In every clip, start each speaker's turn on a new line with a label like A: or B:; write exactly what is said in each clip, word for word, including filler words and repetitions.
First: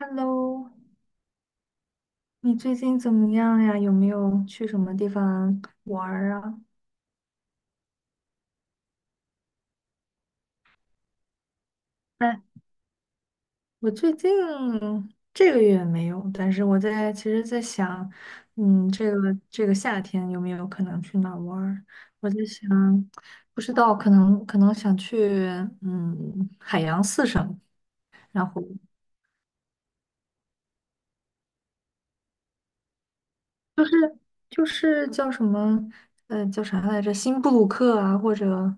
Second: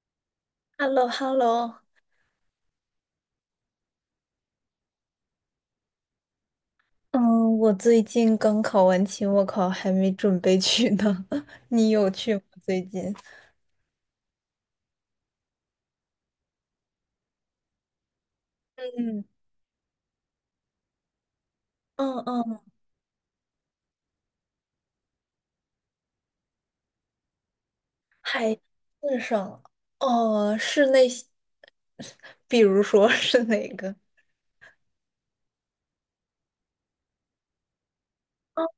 A: Hello，
B: h e l l o h e l l o。
A: 你最近怎么样呀？有没有去什么地方玩儿啊？
B: 嗯，我最近刚考完期末考，还没准备去呢。你有去
A: 哎，
B: 吗？最近？
A: 我最近这个月没有，但是我在其实在想，嗯，这
B: 嗯，
A: 个这个夏天有没有可能去哪儿玩儿？
B: 嗯
A: 我在
B: 嗯，
A: 想，不知道，可能可能想去嗯海洋四省，然
B: 海
A: 后
B: 字上，哦，是那比如说 是哪个？
A: 就是叫什么，呃，叫啥来着？新布鲁克啊，或
B: 哦，
A: 者，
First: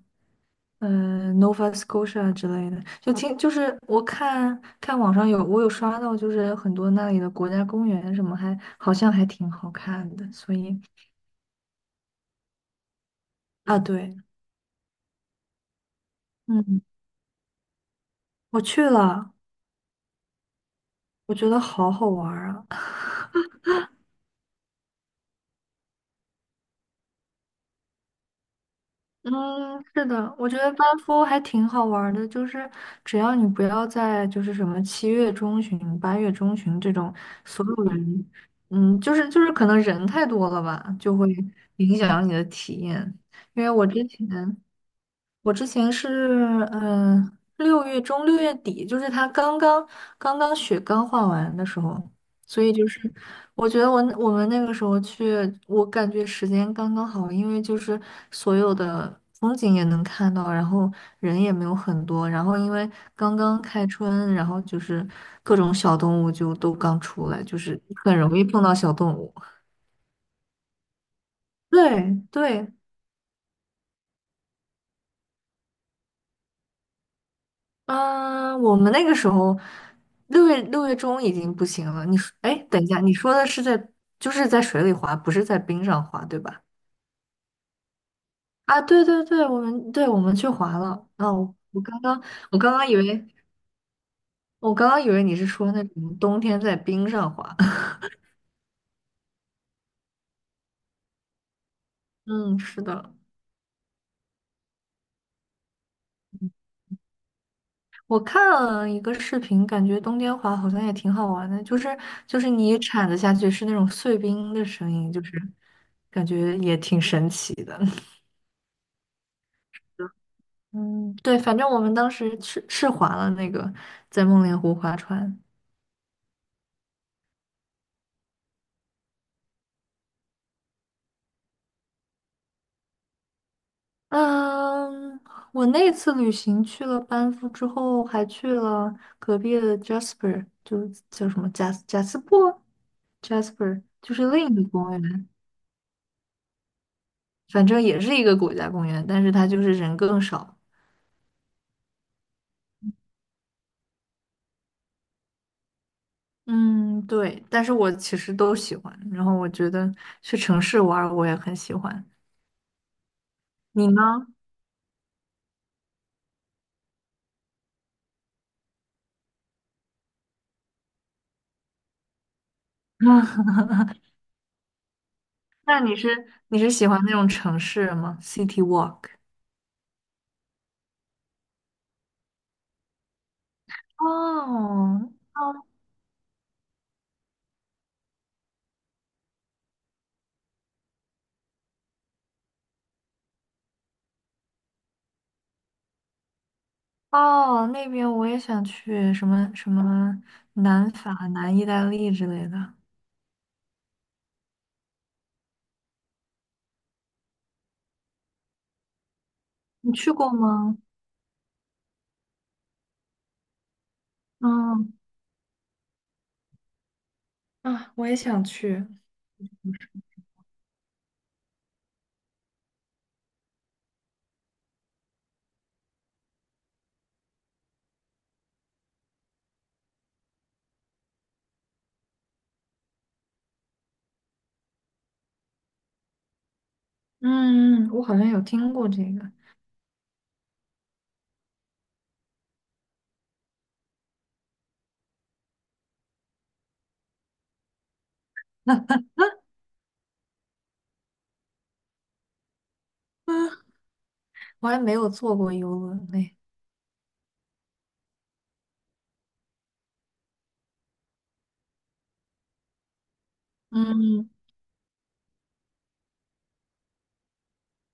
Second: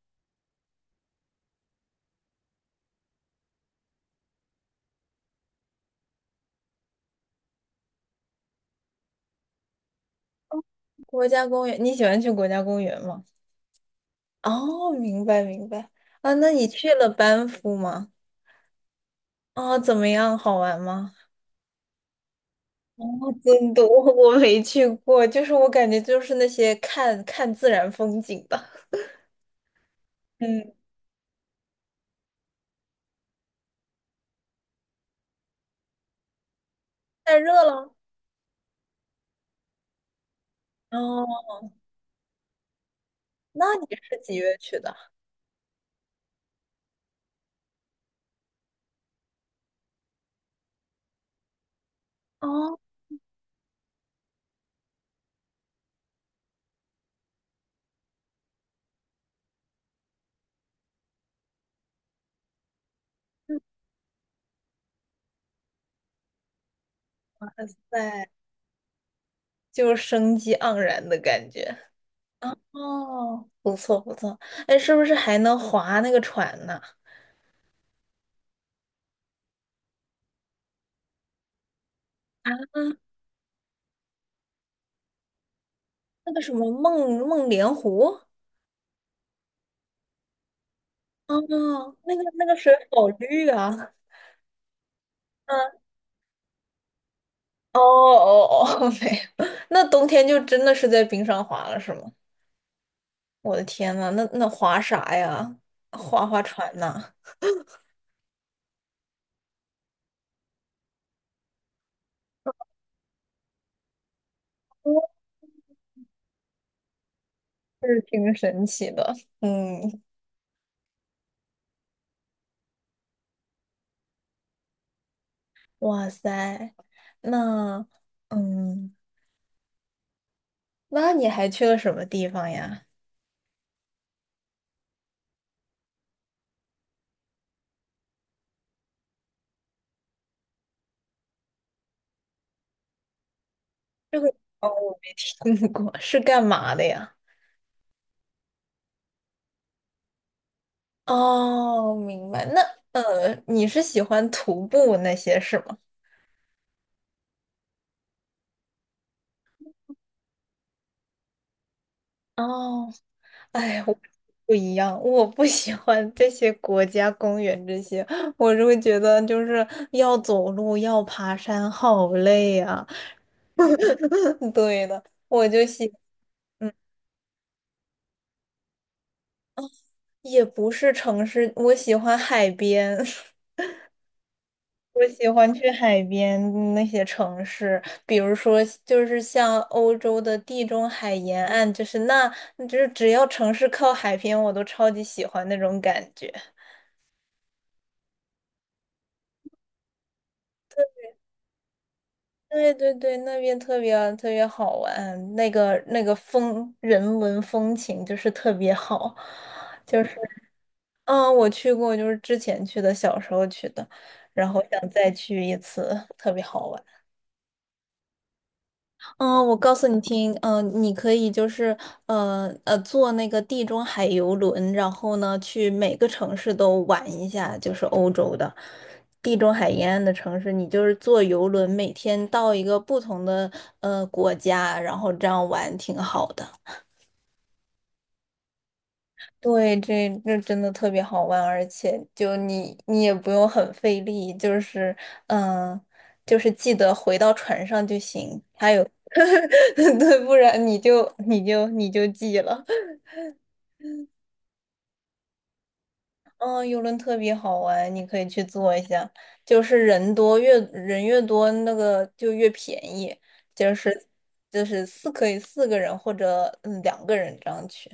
A: 呃，Nova Scotia 之类的，就听，就是我看看网上有，我有刷到，就是很多那里的国家公园什么还，好像还挺好看的，所以。
B: 国家公园，你喜欢去国家公园吗？
A: 啊，对，
B: 哦，明白明白。啊，那你
A: 嗯，
B: 去了班夫吗？
A: 我去了，
B: 哦，怎么样？好玩吗？
A: 我觉得好好玩儿啊。
B: 哦，真的，我我没去过，就是我感觉就是那些看看自然风景的。
A: 嗯，是的，我觉得
B: 嗯。
A: 班夫还挺好玩儿的，就是只要你不要在就是什么七月中旬、八月中旬这种
B: 太热
A: 所有
B: 了。
A: 人，嗯，就是就是可能人太多了吧，就会
B: 哦，
A: 影响你的体验。因为
B: 那你
A: 我之前
B: 是几月去的？
A: 我之前是，嗯，六月中六月底，就是他刚刚刚刚雪刚化完的时候，所以
B: 哦，
A: 就是我觉得我我们那个时候去，我感觉时间刚刚好，因为就是所有的风景也能看到，然后人也没有很多，然后因为刚刚开春，然后就是各种小动物就都刚出来，就是很
B: 对，
A: 容易碰到小动物。
B: 就是生机盎然的感觉。
A: 对对，
B: 哦，不错不错。哎，是不是还能划那个船呢？
A: 嗯，我们那个时候六月六月中已经不行了。你说，
B: 啊，
A: 哎，等一下，你说的是在就是在水里滑，不是在冰上滑，
B: 那
A: 对
B: 个什
A: 吧？
B: 么梦梦莲湖？
A: 啊，对对对，我们对我们去滑了。
B: 哦，
A: 哦，我刚
B: 那
A: 刚
B: 个那个
A: 我
B: 水
A: 刚刚以
B: 好
A: 为
B: 绿啊。
A: 我刚刚以为你是说
B: 嗯，
A: 那种冬天在冰上滑。
B: 哦 哦哦，没有。那冬天就真的是在冰上滑了，是吗？
A: 嗯，是的。
B: 我的天呐，那那划啥呀？划划船呐？
A: 我看了一个视频，感觉冬天滑好像也挺好玩的，就是就是你铲子下去是那种碎冰的声音，就 是感觉也挺神奇的。
B: 是 挺神奇的，嗯，
A: 嗯，对，反正我们当时是是划了那个在梦莲湖划船。
B: 哇塞，那嗯，那你还去了什么地方呀？
A: 嗯，我那次旅行去了班夫之后，还去了隔壁的 Jasper，就是叫什么贾斯贾斯珀 Jasper，就
B: 这个
A: 是另一
B: 哦，
A: 个公
B: 我
A: 园，
B: 没听过，是干嘛的呀？
A: 反正也是一个国家公园，但是它就是人更少。
B: 哦，明白。那呃，你是喜欢徒步那些是吗？
A: 嗯，对，但是我其实都喜欢，然后我觉得去城市玩儿我也很喜欢。
B: 哦，哎，
A: 你
B: 我
A: 呢？
B: 不一样，我不喜欢这些国家公园这些，我就会觉得就是要走路，要爬山，好累啊。对的，我就
A: 那
B: 喜，
A: 你是你是
B: 嗯，
A: 喜欢那种城市吗？City Walk？
B: 也不是城市，我喜欢海边。
A: 哦
B: 我喜欢
A: 哦
B: 去海边那些城市，比如说就是像欧洲的地中海沿岸，就是那，就是只要城市靠海边，我都超级喜欢那种感觉。
A: 哦，那边我也想去，什么什么南法、南意大利之类
B: 对
A: 的，
B: 对对，那边特别特别好玩，那个那个风人文风情就是特别好，
A: 你
B: 就
A: 去
B: 是
A: 过吗？
B: 嗯，我去过，就是之前去的，小时候去的，然后想
A: 嗯
B: 再去一次，特别好玩。
A: 啊，我也想去。
B: 嗯，我告诉你听，嗯、你可以就是呃呃坐那个地中海游轮，然后呢去每个城市都玩一下，就是欧洲的地中海沿岸的城市，你就是坐游轮，每天到一个不同的呃国家，然后这样玩挺好的。
A: 嗯，我好像有听过这个，
B: 对，这这真的特别好玩，而且就你你也不用很费力，就是嗯、呃就是记得回到船上就行。还有。对，不然你就你就你就记了。
A: 我还没有坐过游轮嘞。
B: 嗯，游轮特别好玩，你可以去坐一下。就是人多越人越多，那个就越便宜。就是
A: 嗯，
B: 就是四可以四个人或者嗯两个人这样去。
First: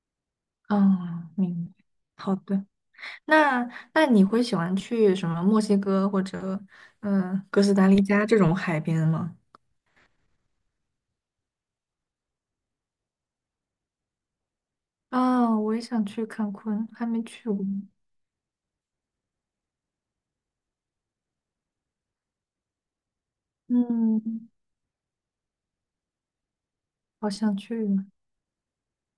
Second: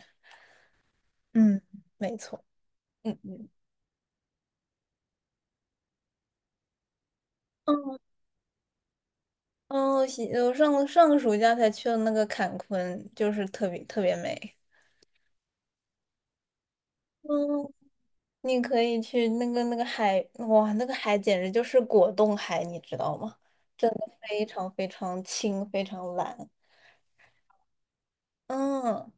A: 哦，
B: 嗯，
A: 明白。
B: 没
A: 好
B: 错。
A: 的，
B: 嗯嗯。
A: 那那你会喜欢去什么墨西哥或者嗯呃哥斯达黎加这种海边吗？
B: 哦，西我上上个暑假才去了那个坎昆，就是特别特别美。
A: 啊，我也想去看昆，还没去过。
B: 嗯，你可以去那个那个海，哇，那个海简直就是果冻海，你知道吗？非
A: 嗯，
B: 常非常轻，非常蓝，
A: 好想去啊。
B: 嗯，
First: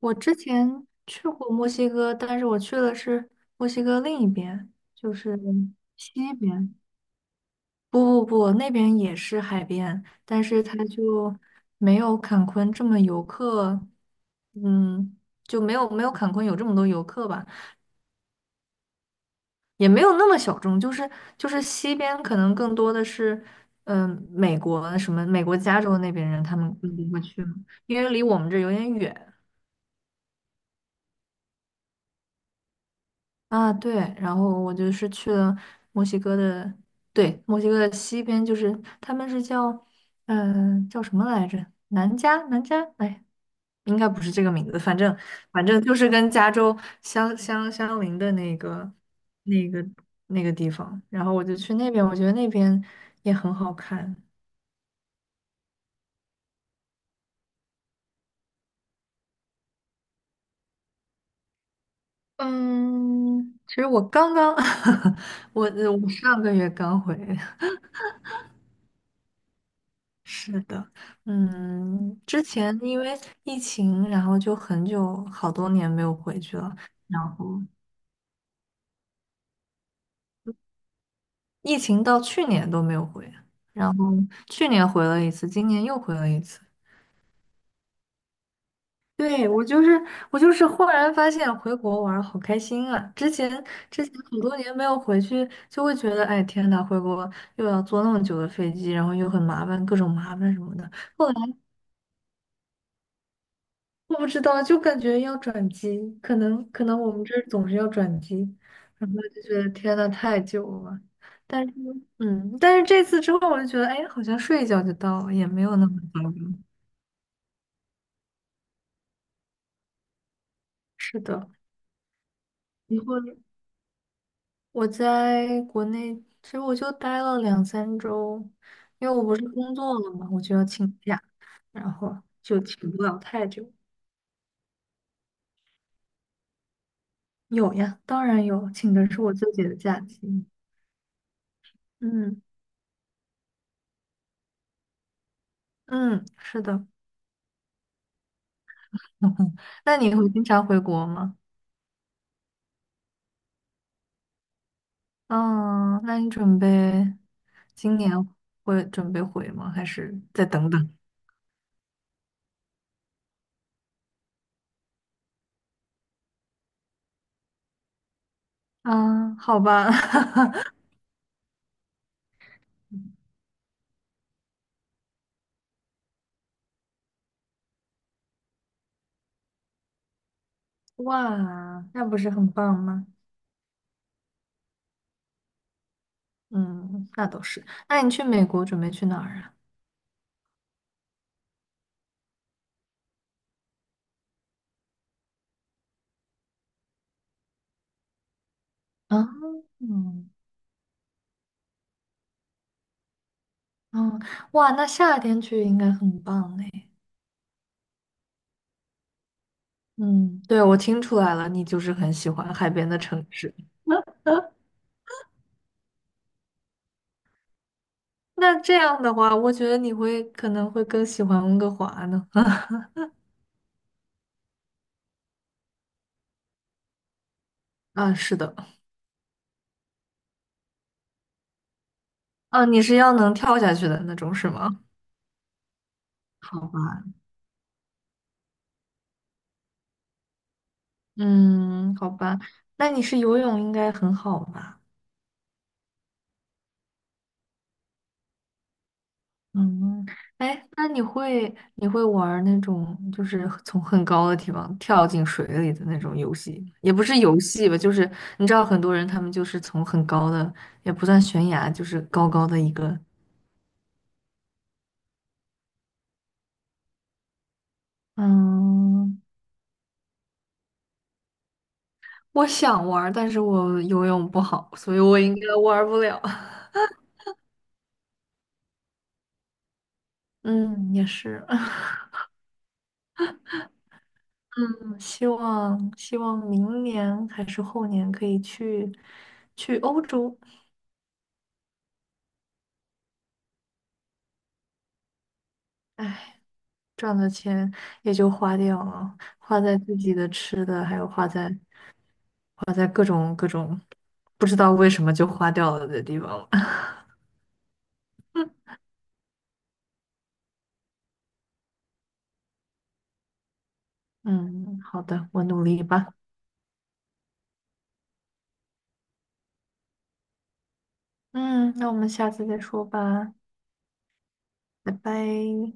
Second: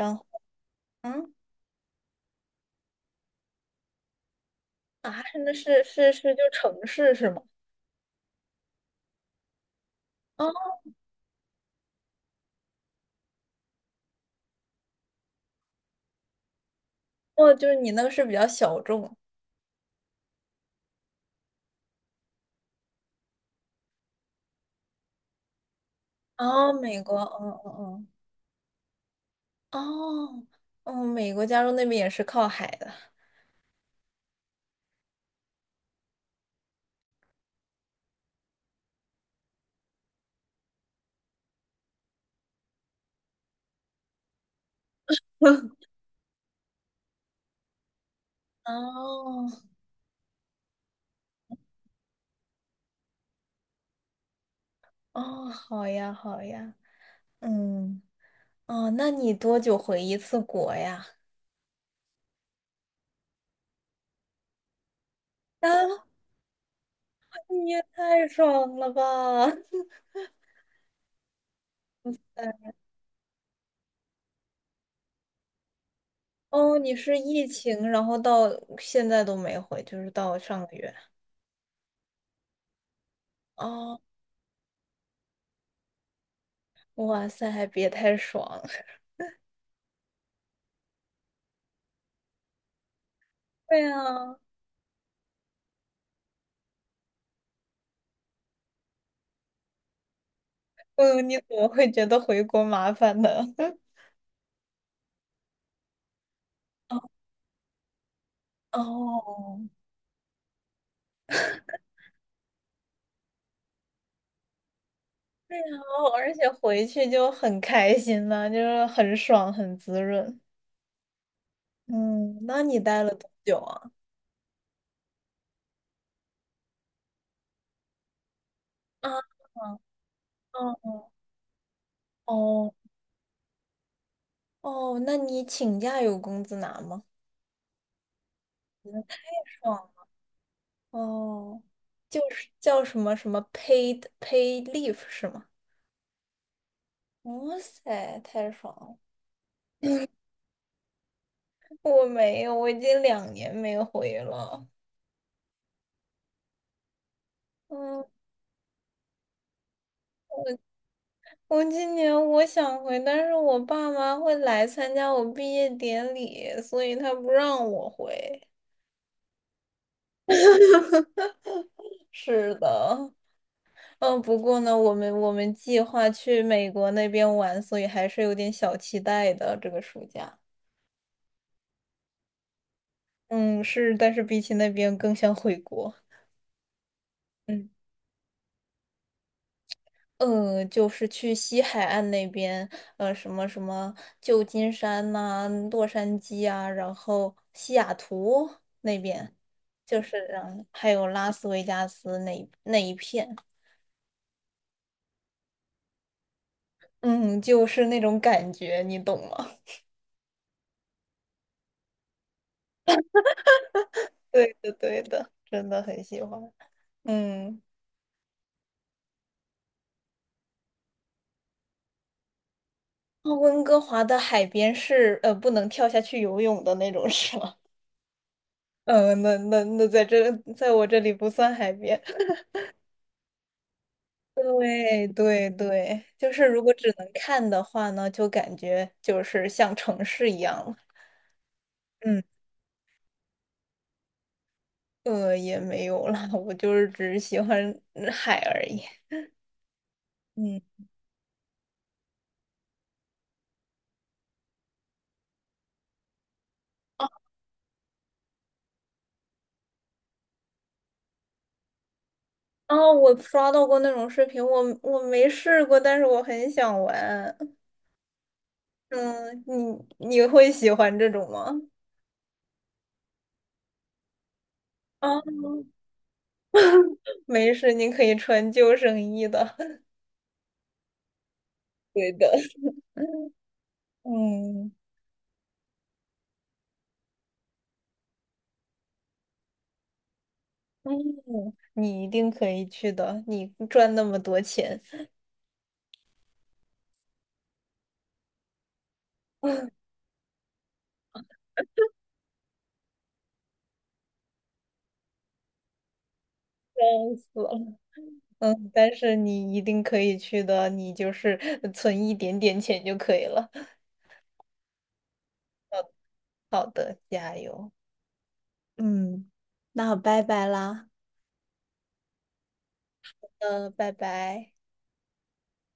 A: 我
B: 后
A: 之前去
B: 嗯
A: 过墨西哥，但是我去的是墨西哥另一边，
B: 啊，
A: 就是
B: 那是是是
A: 西
B: 就
A: 边。
B: 城市是吗？
A: 不不不，那边也是海边，但是
B: 哦
A: 它就没有坎昆这么游客，嗯，就没有没有坎昆有这么多游客吧，
B: 哦就是你那个是比较小众。
A: 也没有那么小众。就是就是西边可能更多的是，嗯、美国什么美国加州那边人他
B: 哦，
A: 们更
B: 美
A: 多
B: 国，
A: 会去
B: 嗯
A: 嘛，因
B: 嗯
A: 为离我们这有点远。
B: 嗯，哦，哦，美国加州那边也是靠海的。
A: 啊，对，然后我就是去了墨西哥的，对，墨西哥的西边，就是他们是叫，嗯、叫什么来着？南加，南加，哎，应该不是这个名字，反正反正就是跟加州相相相邻的那个
B: 哦
A: 那个那个地方，然后我就去那边，我觉得那边也很好看。
B: 哦，好呀好呀，嗯哦，那你多久回一次国呀？
A: 嗯，其实我刚刚，我
B: 啊，
A: 我上个月刚回，
B: 你也太爽了吧！
A: 是的，嗯，之
B: 对
A: 前因为疫情，然后就很久好多年没有回去了，
B: 哦，你是
A: 然
B: 疫
A: 后
B: 情，然后到现在都没回，就是到上个月。
A: 疫情到去年都没有回，然
B: 哦，
A: 后去年回了一次，今年又回了一次。
B: 哇塞，还别太爽！
A: 对，我就是我就是忽然发现回国玩儿好开心啊！之前
B: 对
A: 之前
B: 啊，
A: 很多年没有回去，就会觉得哎天呐，回国又要坐那么久的飞机，然后又很麻烦，各种麻烦什么的。
B: 嗯，
A: 后
B: 你怎
A: 来，
B: 么会觉得回国麻烦呢？
A: 我不知道，就感觉要转机，可能可能我们这儿总是要转机，然后就
B: 哦，
A: 觉得天呐，太久了。但是，嗯，但是这次之后，我就觉得，哎，好像睡一觉就到了，也
B: 对
A: 没
B: 啊，
A: 有那么糟
B: 而且
A: 糕。
B: 回去就很开心呐、就是很爽，很滋润。
A: 是的，
B: 嗯，那你
A: 以
B: 待了
A: 后
B: 多久啊？
A: 我在国内，其实我就待了两三周，因
B: 啊，
A: 为我不是工
B: 哦
A: 作了嘛，我就要请假，然后就
B: 哦
A: 请不了太久。
B: 哦，那你请假有工资拿吗？
A: 有呀，当然有，请的是我自己的
B: 爽
A: 假期。
B: 哦，就
A: 嗯
B: 是叫什么什么 paid paid leave 是吗？
A: 嗯，是的。
B: 哇塞，太爽了！
A: 那你会经常回国吗？
B: 我没有，我已经两年没回了。
A: 嗯，那你准备今
B: 嗯，
A: 年会准备回吗？还是再等等？
B: 我今年我想回，但是我爸妈会来参加我毕业典礼，所以他不让我回。
A: 嗯，好吧。
B: 是的，嗯，不过呢，我们我们计划去美国那边玩，所以还是有点小期待的这个暑假。
A: 哇，那不是很棒吗？
B: 嗯，是，但是比起那边更想回国。
A: 嗯，那倒是。
B: 嗯。
A: 那你去美国准备去哪儿啊？
B: 嗯，呃就是去西海岸那边，呃，什么什么旧金山呐、洛杉矶啊，然后西雅图那
A: 啊，
B: 边，就是
A: 嗯
B: 嗯，还有拉斯维加斯那一那一片，
A: 嗯，哇，那夏天去应该很棒哎。
B: 嗯，就是那种感觉，你懂吗？
A: 嗯，对，我听出来了，你就是很喜欢海边的城市。
B: 对的，对的，真的很喜欢。嗯，
A: 那这样的话，我觉得你会可能会更喜欢温哥华呢。
B: 那温哥华的海边是呃不能跳下去游泳的那种，是吗？
A: 啊，是的。
B: 嗯，那那那在这，在我这里不算海边。
A: 哦，你是要能跳下去的那种是吗？
B: 对对对，就是如
A: 好
B: 果只
A: 吧，
B: 能看的话呢，就感觉就是像城市一样了
A: 嗯，好
B: 嗯，
A: 吧，那你是游泳应该很好吧？
B: 呃，也没有啦，我就是只是喜欢嗯海而已。
A: 嗯，
B: 嗯，
A: 哎，那你会你会玩儿那种就是从很高的地方跳进水里的那种游戏吗，也不是游戏吧，就是你知道很多人他们就是从很高的，也不算悬崖，就是高高的一
B: 哦，
A: 个，
B: 我刷到过那种视频，我我没试过，但是我很想玩。
A: 嗯，
B: 嗯，你你会喜欢这种吗？
A: 我想玩儿但是我游泳不好，所以我
B: 啊，
A: 应该玩儿不了。
B: 没事，你可以穿救生衣的。
A: 嗯，也是。
B: 对的。嗯
A: 希望希望明年还是后年可以去去欧洲，
B: 嗯，你一定可以去的，你赚那么多钱。
A: 哎，赚的钱也就花掉了，花在 自己的吃的，还有花在不知道为什么就花掉了的地方了。
B: 笑死了，嗯，但是你一定可以去的，你就是呃存一点点钱就可以了。
A: 嗯，好的，我努力吧。
B: 好的，加油，嗯，那拜拜啦。
A: 嗯，那我们下次再说吧，
B: 嗯，拜拜。
A: 拜拜。